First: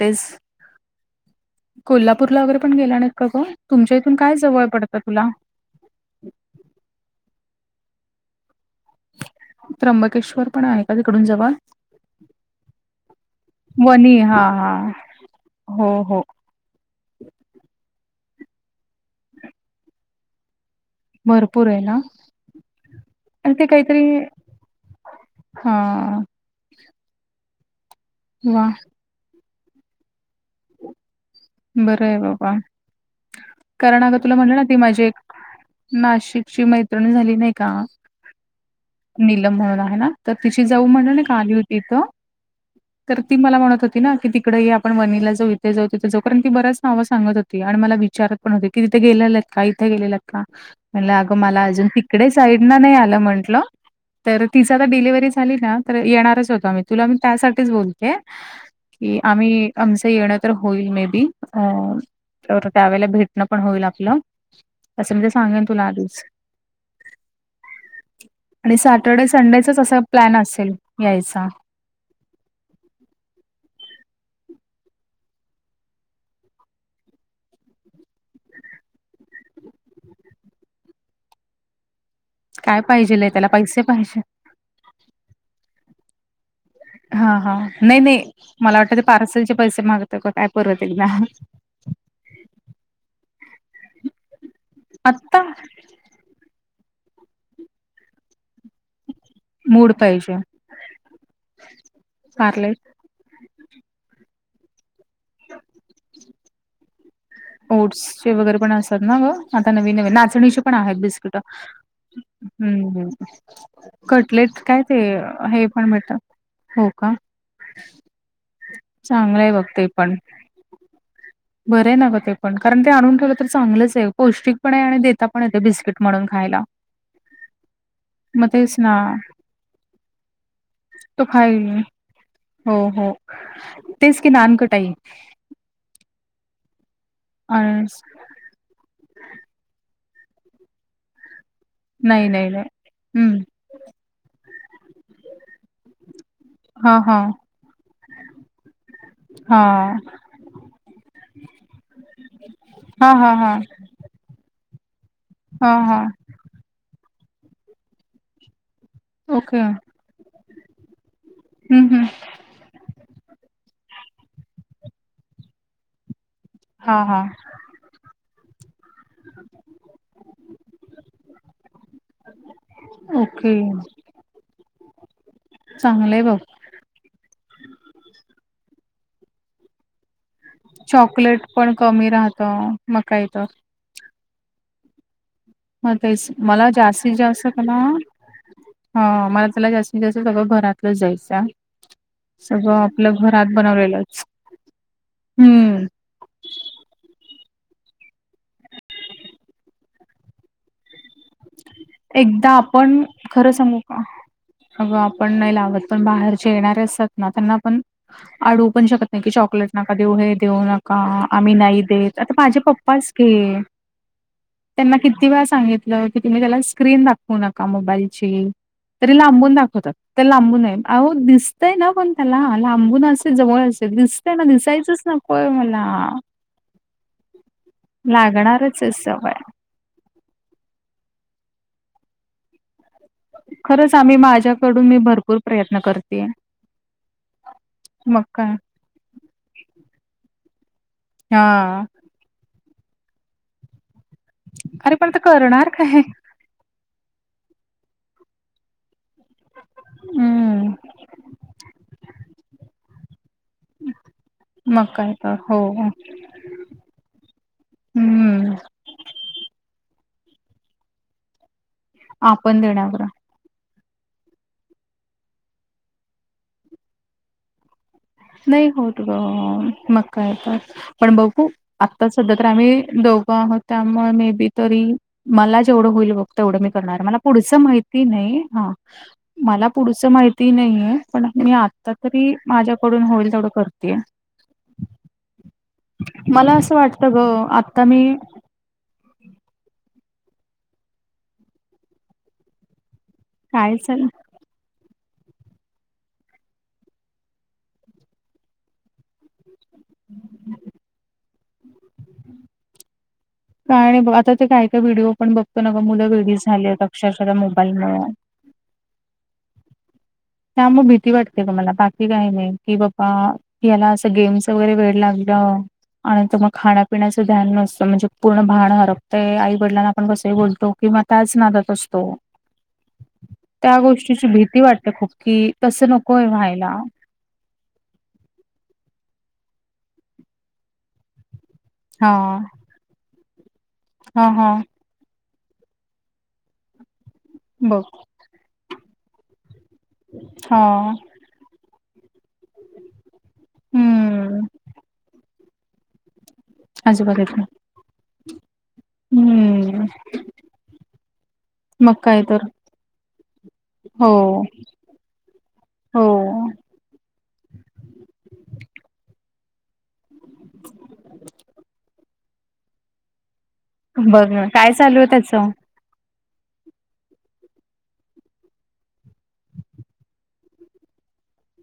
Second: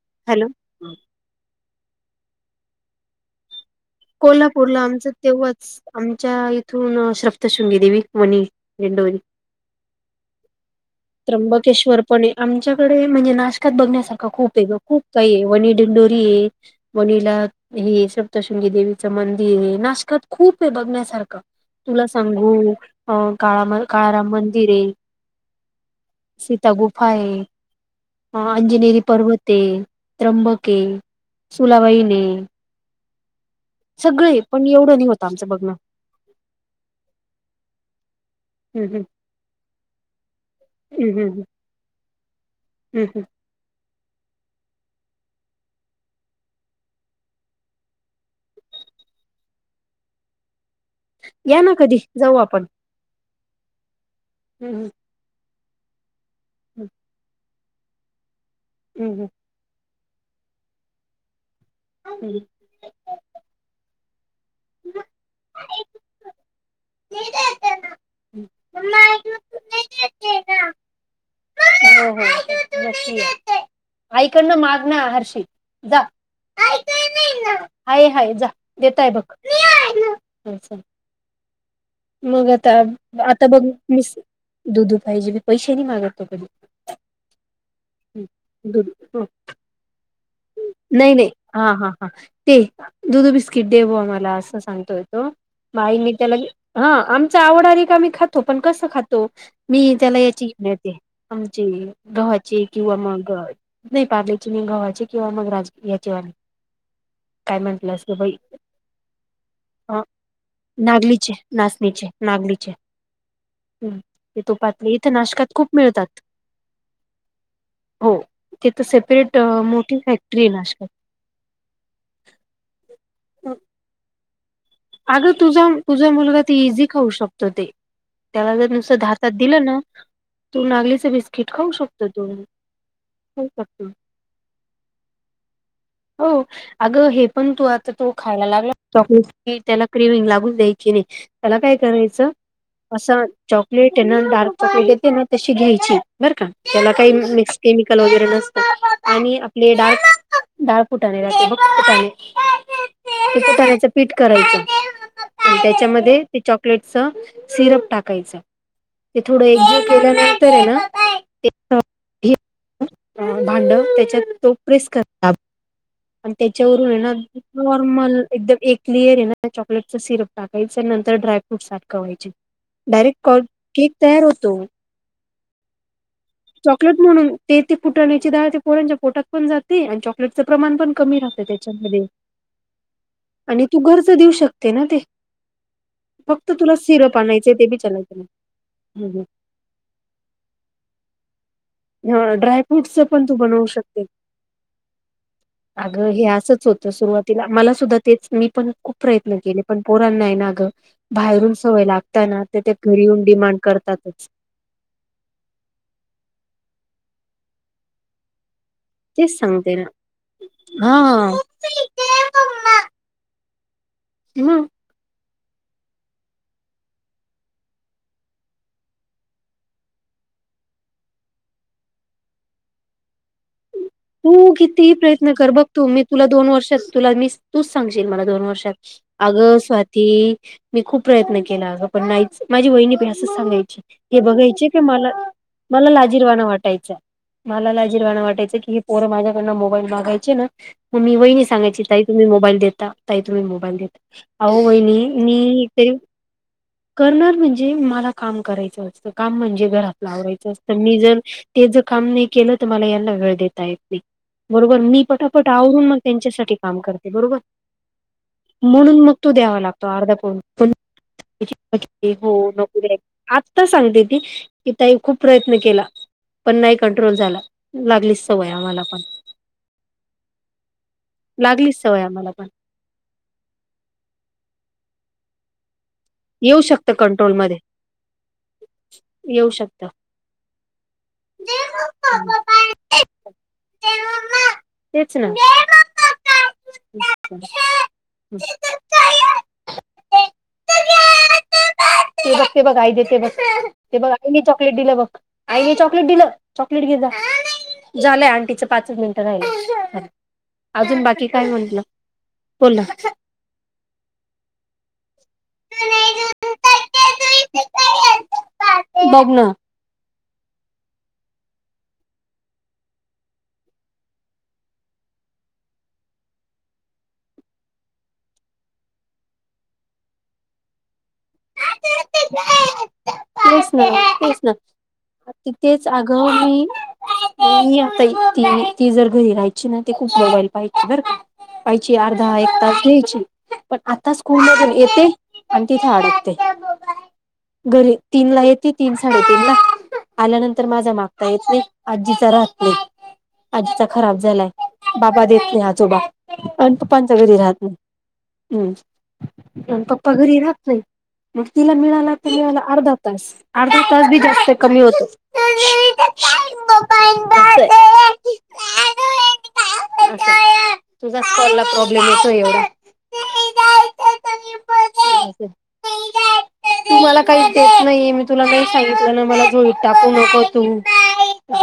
तेच हॅलो कोल्हापूरला वगैरे पण गेला नाही का ग तुमच्या इथून काय जवळ कोल्हापूरला पडतं आमचं तुला? तेव्हाच आमच्या इथून श्रफ्तशृंगी देवी वणी [unintelligible] ण आहेध त्र्यंबकेश्वरपणे आमच्याकडे म्हणजे नाशकात वणी बघण्यासारखा हा खूप आहे हा गं खूप काय वणी हो डंडोरी हो आहे वनिला हे सप्तशृंगी देवीचं मंदिर हे नाशकात खूप हे बघण्या सारखं भरपूर आहे ना तुला सांगू आणि ते काळा काहीतरी काळाराम मंदिर आहे हा सीता गुफा आहे वा अंजनेरी पर्वत आहे त्र्यंबके बरं आहे बाबा कारण अगं तुला सगळे म्हटलं ना पण ती एवढं माझी नाही होतं एक आमचं बघणं नाशिकची मैत्रिणी झाली नाही का हम्म हम्म निलम म्हणून आहे ना तर तिची जाऊ म्हणून हम्म हम्म एक हम्म आली इथं हम्म तर ती मला म्हणत होती ना की तिकडे आपण वनीला जो इथे जाऊ तिथ ती बऱ्याच नावं सांगत होती आणि मला विचारत पण होती की तिथे गेले आहेत का इथे गेलेलेत का म्हणलं अगं या मला ना अजून कधी तिकडे जाऊ साईड आपण ना नाही आलं म्हंटलं तर तिचा तर हम्म डिलिव्हरी झाली ना तर येणारच होतो मी हम्म तुला म त्यासाठीच बोलते कि हम्म हो आम्ही आमच येणं तर होईल मे बी अ ह बरी त्यावेळेला भेटण पण होईल आप असं म्हणजे सांगेन तुला आवस न येत ना आणि सॅटर्डे संडेचाच असा प्लॅन असेल यायचा हो हो नक्की आईकडनं माग ना हर्ष जा हाय हाय जा देतय बघ चल [unintelligible] मग आता काय पाहिजेल आहे त्याला आता बघ पैसे मी पाहिजे. दुधू पाहिजे मी पैसे नाही मागततो कधी हा हा नाही नाही मला वाटत ते दूध पार्सल चे पैसे मागत का काय परत एकदा नाही नाही हा हा हा ते दुध बिस्किट दे ब आम्हाला असं सांगतोय तो आत्ता बाई मी त्याला हा आमचा आवड आहे का आम्ही खातो पण कसं खातो मी मूड त्याला पाहिजे याची घ येते आमचे गव्हाचे पार्ले किंवा मग नाही पारलेची नाही, घावाची किंवा मगराज याची वाणी ओट्सचे वगैरे पण असतात ना ग? आता नवीन अ नवीन नाचणीची पण आहेत नागलीचे बिस्किटं. नाचणीचे नागलीचे हम्म, हम्म, हम्म ते कटलेट काय तुपातले ते, इथे नाशकात हे खूप पण भेट मिळतात हो का? हो, तिथ सेपरेट, चांगलं आहे बघ ते मोठी पण फॅक्टरी आहे, नाशिकात बरं आहे ना ग ते पण, कारण ते आणून ठेवलं तर चांगलंच आहे, पौष्टिक पण आहे आणि देता अगं पण येते तुझा, बिस्किट तुझा म्हणून मुलगा ते खायला इझी खाऊ शकतो ते मग त्याला तेच जर ना नुसंत हातात दिलं ना, तू नागलीच तो बिस्किट खाईल खाऊ शकतो तो हो हो, खाऊ शकतो तेच की नानकटाई हो, अग हे पण तू आता अननस तो खायला लागला, चॉकलेटस ही त्याला क्रिविंग लागून द्यायचीच नाही, त्याला काय नाही करायचं नाही नाही असं हम्म चॉकलेट आहे ना, डार्क चॉकलेट येते ना तशी घ्यायची, बरं का. त्याला हा काही हा मिक्स केमिकल वगैरे नसत, आणि हा आपले डाळ फूठाने [unintelligible] बघ कुठ हा हा हा. पीट करायचा, आणि हा हा त्याच्यामध्ये ते चॉकलेटच सिरप टाकायचं, ते थोडं ओके एकजूट केल्यानंतर ये ना. हम्म हम्म [unintelligible] भांडव त्याच्यात तो प्रेस कर पण त्याच्यावरून हा ये ना, हा नॉर्मल एकदम एक क्लिअर ये ना, चॉकलेटच सिरप टाकायचं, नंतर ड्रायफ्रूटस आटखवायचे. डायरेक्ट कट, ओके केक तयार होतो. चांगलंय बाबा. चॉकलेट म्हणून, ते ते कुटण्याची डाळ ते पोरांच्या पोटात पण जाते, आणि च प्रमाण पण कमी राहत चॉकलेट पण त्याच्यामध्ये, कमी राहतं मग काय तर आणि तू घरच देऊ शकते ना ते म ते फक्त मला तुला जास्तीत सिरप जास्त आणायचे ते कला बी चालायचं ह नाही मला जास्तीत जास्त सगळं घरातलंच जायचं आणि सगळं ड्रायफ्रूटच आपलं पण तू घरात बनवू शकते बनवलेलंच, हम्म! हे असंच होतं, सुरुवातीला मला सुद्धा तेच, मी पण खूप प्रयत्न केले, पण पोरांना हाय ना आग बाहेरून सवय लागताना, एकदा ते ते घरी येऊन डिमांड करतातच. अग आपण नाही लावत, पण बाहेरचे येणारे असतात ना, त्यांना पण अडवू पण शकत नाही की तेच चॉकलेट सांगते ना नका देऊ हे देऊ नका, हा आम्ही नाही देत, आता माझे पप्पाच घे हम् त्यांना किती वेळ सांगितलं, की तुम्ही त्याला स्क्रीन दाखवू नका मोबाईलची तरी लांबून दाखवतात ते लांबून आहे, अहो दिसतय ना पण त्याला, लांबून असो जवळ अस तू कितीही प्रयत्न कर, बघ तू, मी तुला दोन वर्षात तुला मी तूच सांगशील मला दोन वर्षात लागणारच आहे सवय. अग स्वाती, मी खूप प्रयत्न केला आग, पण नाहीच, माझी वहिणी प सांगायची, खरंच आम्ही हे बघायचे की माझ्याकडून मी मला, भरपूर प्रयत्न मला करतेय लाजीरवाना वाटायच. मला लाजिरवाण मग काय वाटायचं की, ही पोर माझ्याकडनं मोबाईल मागायचे ना, मग मी वहिणी हा. सांगयची ताई तुम्ही मोबाईल देता, ताई तुम्ही मोबाईल देता, अहो अरे वहिणी पण ते मी करणार तरी काय करणार म्हणजे, मला काम करायचं असतं, काम म्हणजे घरातल आवरायचं असत, हम्म मी जर तेच काम मी केलं तर मला यांना वेळ देता बरोबर, मग मी काय तर पटापट हो आवरून मग त्यांच्यासाठी काम करते, बरोबर. हम्म म्हणून मग तो द्यावा लागतो, अर्धा हो, आपण नोकरी आहे, देण्यावर आता सांगते ती, की ताई खूप प्रयत्न केला पण नाही कंट्रोल झाला, लागलीस नाही होत ग, मग काय आता पण बघू, लागलीच सवय आत्ता आम्हाला सध्या तर पण आम्ही दोघं आहोत. त्यामुळे मे बी तरी मला जेवढं होईल बघ. येऊ तेवढं मी शकतं करणार मला कंट्रोलमध्ये पुढचं माहिती नाही हा. येऊ मला शकतं पुढचं माहिती नाहीये पण मी आता तरी माझ्या पडून होईल तेवढं करतेय. तेच ना. मला असं वाटत ग आता मी बक्े बघा देते बस. कायचल आणिने चॉकलेट दिलं बघ. आईने चॉकलेट दिलं चॉकलेट घे जा झालंय आंटीच पाचच मिनिटं राहि अजून बाकी काय म्हटलं बोला. काय आणि आता ते काय काय व्हिडिओ पण बघतो न का मुलं वेगळी झाले आहेत अक्षरशः मोबाईलमुळे बघ ना त्या मग भीती वाटते का मला बाकी काही नाही की बाबा. याला असं गेम्स वगैरे वेळ लागलं. आणिंतर मग खाण्यापिण्याचं ध्यान नसतं म्हणजे पूर्ण भान हरपतंय आई वडलां आपण कसंही बोलतो की म त्याच नादात असतो तेच त्या ना गोष्टीची तेच ना भीती वाटते खूप कि तिथेच तसं नकोय अगं मी व्हायला. मी आता त ती जर घरी राहायची ना ते खूप मोबाईल पाहायची बर का? पायची हा अर्धा एक तास घ्यायची पण आता हा स्कूल हा मधून येते आणि तिथेडत. बघ घरी तीन ला येत तीन साडे तन ला हा आल्यानंतर माझा माग. येत आजीचा राहतले आजीचा खराब हम्म झालाय बाबा देतले आ. ोबा आणि आजोबा पप्पांच्या देत घरी राहत ना हम्म. आणि हम्म पप्पा घरी राहत नाही मग तिला मग मिळाला काय त तर मला अर्धा तास. अर्धा तास हो बी जास्त कमी होतो हो शु शु अ तुझ्याच कॉलला प्रॉब्लेम येतोय एवढा बघ ना काय चालूये त्याच असं. तू मला काही देत नाहीे मी तुला नाही सांगितलं ना मला झोळीत टाकू नको तू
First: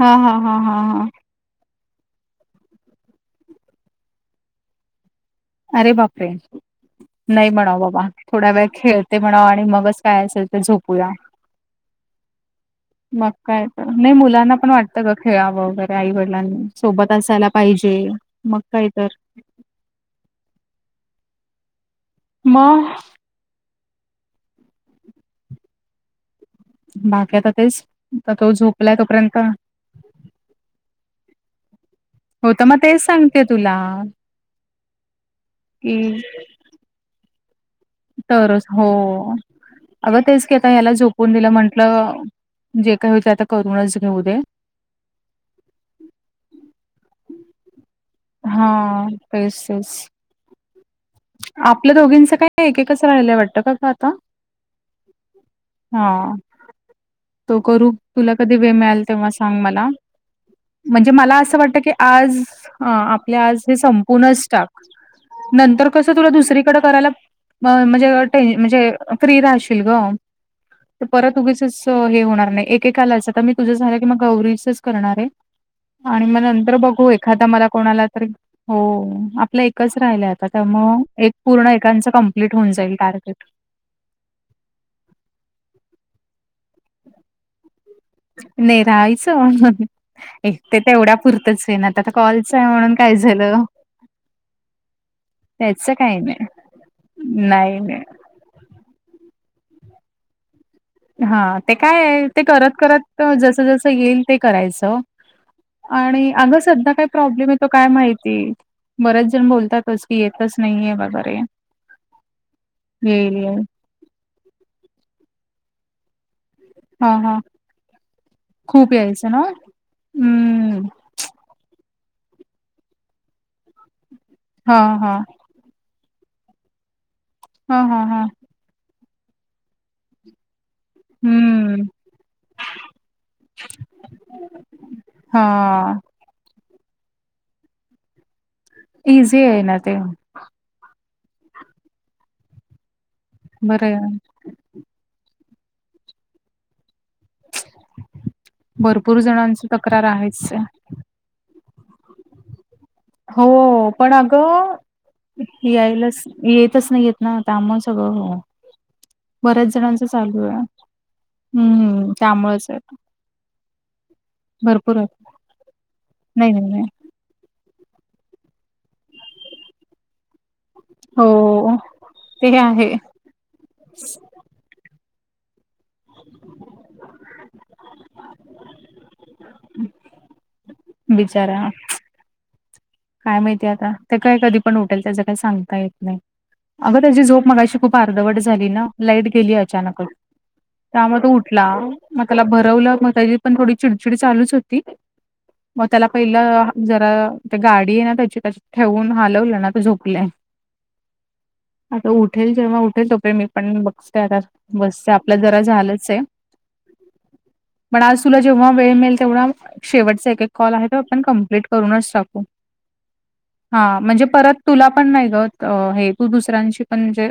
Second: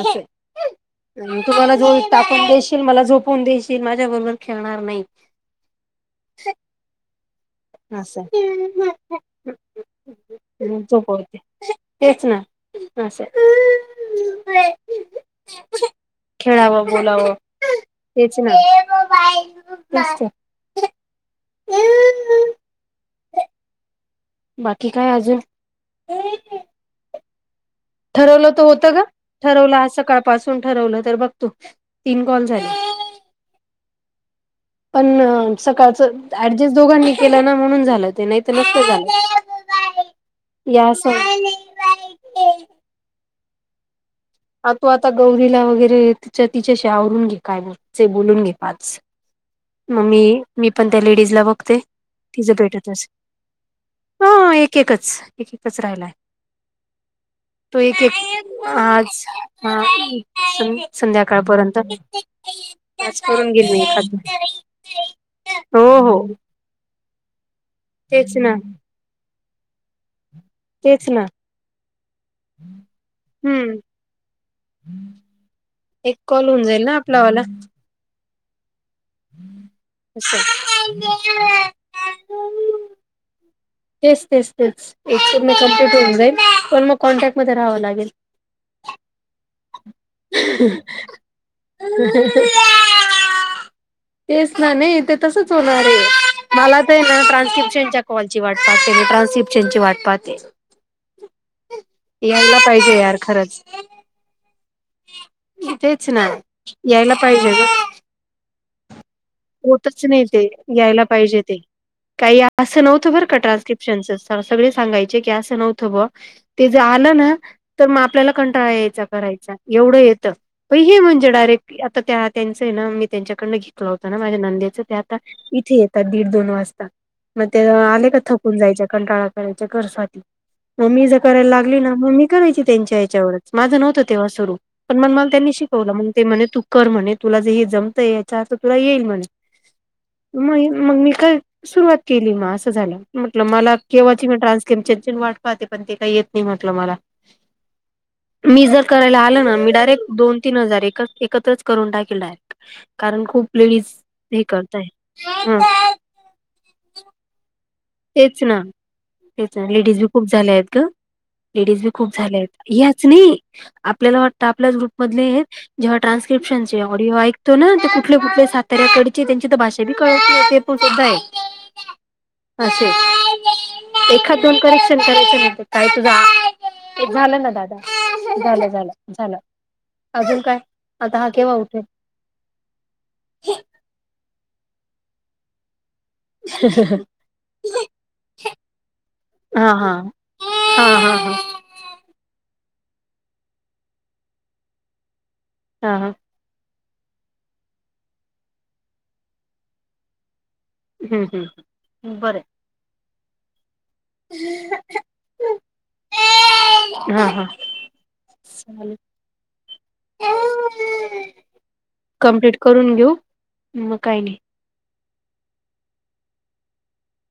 हा हा हा हा हा मी तुमला जो टाकून देशील मला झोपून देशील माझ्या बरोबर खेळणार नाही. अरे बापरे नाही म्हणाव बाबा असं थोडा वेळ खेळते म्हणा आणि मगच काय असेल तर मग झोपूया. झोपवते तेच ना असं मग काय ग नाही मुलांना पण वाटतं ग खेळावं वगैरे आई वडिलांनी खेळावं सोबत बोलावं असायला पाहिजे. तेच ना मग काय तर तेच त म. बाकी काय आजून बाकी आता तेच आता ठरवलं तो तर होतं झोपलाय ग तोपर्यंत ठरवलं आज सकाळपासून ठरवलं तर बघ तू तीन कॉल होत मग झाले तेच सांगतेय तुला पण कि सकाळच ऍडजस्ट दोघांनी केलं ना म्हणून झालं ते नाही तर तरच हो नसत झालं अग तेच की आता याला या झोपून दिलं म्हण आपलं सण जे काय होइल ते आता करूनच घेऊ दे हा तू आता गौरीला वगैरे तिच्या तिच्याशी आवरून घे काय बोलायचंय घे पाच ट्रेस. म मी मी पण त्या लेडीजला बघते आपल्या दोघींचं तिचं काय भेटत एकेकच राहिलंय वाटतं का ग आता असेल हां एक एकच तिथंच राहिलाय हा तो तु करू एक एक तुला कधी वेळ मिळाल आज तेव्हा सांग आ मला. सन म्हणजे मला असं संध्याकाळपर्यंत वाटतं की आज अ आपले करून आज घेईल ते मी एखाद संपूनच टाक नंतर हो हो दुसरीकडं करायला अ म्हणजे तेच ना टेन म्हणजे फ्री राहशील ग तर तेच ना परत उगीचच अ हे होणार नाही, एकेकालाच तर मी तुझं हम्म झालं कि मग गौरीचंच करणारय. एक आणि म कॉल होऊन नंतर जाईल ना बघू आपलावाला एखादा मला कोणाला तरी, हो आपलं एकच राहिलाय असं आता. ता मग एक पूर्ण ए कांचं कम्प्लीट होऊन जाईल टार्गेट. तेच तेच तेच, एक कमी कम्प्लीट होऊन जाईल, पण मग कॉन्टॅक्ट मध्ये राहावं लागेल. नाही राहायचं, एक ते तेवढ्या पुरतंच आहे ना, आता तर कॉलचं चय म्हणून काय झालं? तेच ना, नाही ते तसच त्याच होणारे, काही नाही. मला तर आहे ना नाही ट्रान्सस्क्रीप्शनच्या नाही कॉ ची वाट पाहते मी ट्रान्सस्क्रीप्शनची वाट पाहते. हा, ते काय आहे ते यायला करत पाहिजे करत यार खरंच. जसं जसं येईल ते करायचं. ओ, तेच ना आणि अगं सध्या काय यायला प्रॉब्लेम पाहिजे ग येतो काय माहिती? बरेच जण बो होतच नाही ते, यायला पाहिजे ते, काही असं नव्हतं बर येईल का येईल ट्रांस्किप शनच सर सगळे सांगायचे की असं नव्हतं बवा, ते जर आलं हां ना हां. तर मग आपल्याला कंटाळा खूप यायचा यायचं ना? करायचा, एवढं येतं पण हम्म. हे म्हणजे डायरेक् आता त्या त्यांचं येना मी त्यांच्याकडनं घेतलं होतं ना माझ्या नंदेच त्या हां आता हां, इथे त्या दीड दोन वाजता, मग ते हां हां आले का हां, थकून जायच्या कंटाळा करायच्या कर स्वाती. म मी जर करायला लागली हम्म. ना, म मी करायची त्यांच्या याच्यावरच माझं नव्हतं तेव्हा सुरू. पण मग मला त्यांनी शिकवलं हां, मग ते म्हणे तू कर म्हणे, तुला जे हे जमतंय याचा अर्थ तुला येईल म्हणे. इझी आहे ना ते मय मग मी काय सुरुवात केली म असं झालं, म्हटलं मला बरं आहे. केव्हाची मी ट्रान्स किपचंची वाट पाहते पण ते काही येत नाही म्हटलं मला. मी जर भरपूर करायला आलं ना जणांची मी डायरेक्ट, तक्रार दोन आहेच. तीन हजार एकच एकत्रच करून टाकेल डायरेक्ट. कारण खूप हो, लेडीज पण हे अगं करताय ह यायलाच येतच नाहीएत. ना त्यामुळं सगळं हो. तेच ना तेच बऱ्याच लेडीज बी जणांचं खूप चालू झाल्या आहे. आहेत ग. लेडीज बी खूप हम्म, झाल्या आहेत, त्यामुळेच आहे. ह्याच नई, आपल्याला वाटतं आपल्याच ग्रुप मधले आहेत. जेव्हा नाही नाही ट्रान्स्क्रिप्शनचे नाही ऑडिओ ऐक तो ना, ते कुठले कुठले साताऱ्याकडचे त्यांची तर भाषा बी कळत नाही, ते पण सुद्धा आहे. हो ते अशे, आहे एखाद दोन करेक्शन करायचे नाही तर काही तुझा, ये झालं ना दादा झालं झालं. झालं, अजून काय, आता हा केव्हा बिचारा उठेल? काय माहिती आता? ते काय कधी पण उठेल त्याचं काही सांगता येत नाही? अगं त्याची झोप मगा अशी खूप अर्धवट झाली ना, लाईट गेली हा हा अचानकच. हा हा हा. ला, म त्याला भरवलं म त्याची पण थोडी चिडचिड चालूच होती. मग हा त्याला हा पहिलं, जरा ते गाडी आहे ना त्याची त्या ठेवून हलवलं ना ते झोपलाय. हम्म आता हम्म बरं उठेल जेव्हा उठेल तो पर्यंत मी पण बघ ते आता बसते, आपलं जरा झालंच आहे. हा हा पण आज तुला जेव्हा वेळ चालेल मिळेल तेवढा शेवटचा एक एक कॉल आहे तो आपण कम्प्लीट करूनच टाक कम्प्लीट करून घेऊ. मग हा, काही म्हणजे नाही परत तुला पण नाही ग, हे तू दुसऱ्यांशी पण म्हणजे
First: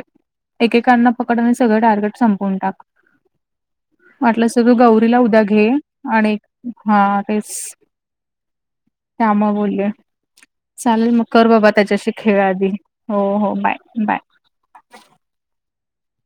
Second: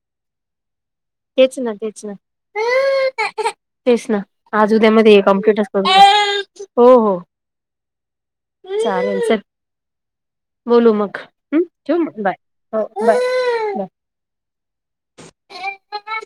एकेकांना पकड आणि तेच ना सगळं तेच ना टार्गेट संपून टाक, तेच ना वाटलंस तर आज तु गौरीला उद्यामध्ये उद्या कम्प्युटच घे आणि करून हो हो हा तेच, चालेल चल त्यामुळं बोलले. बोलू चालेल मग कर हम्म बाबा ठेवू त्याच्याशी मग बाय खेळ आधी, बाय हो हो बाय बाय. बाय.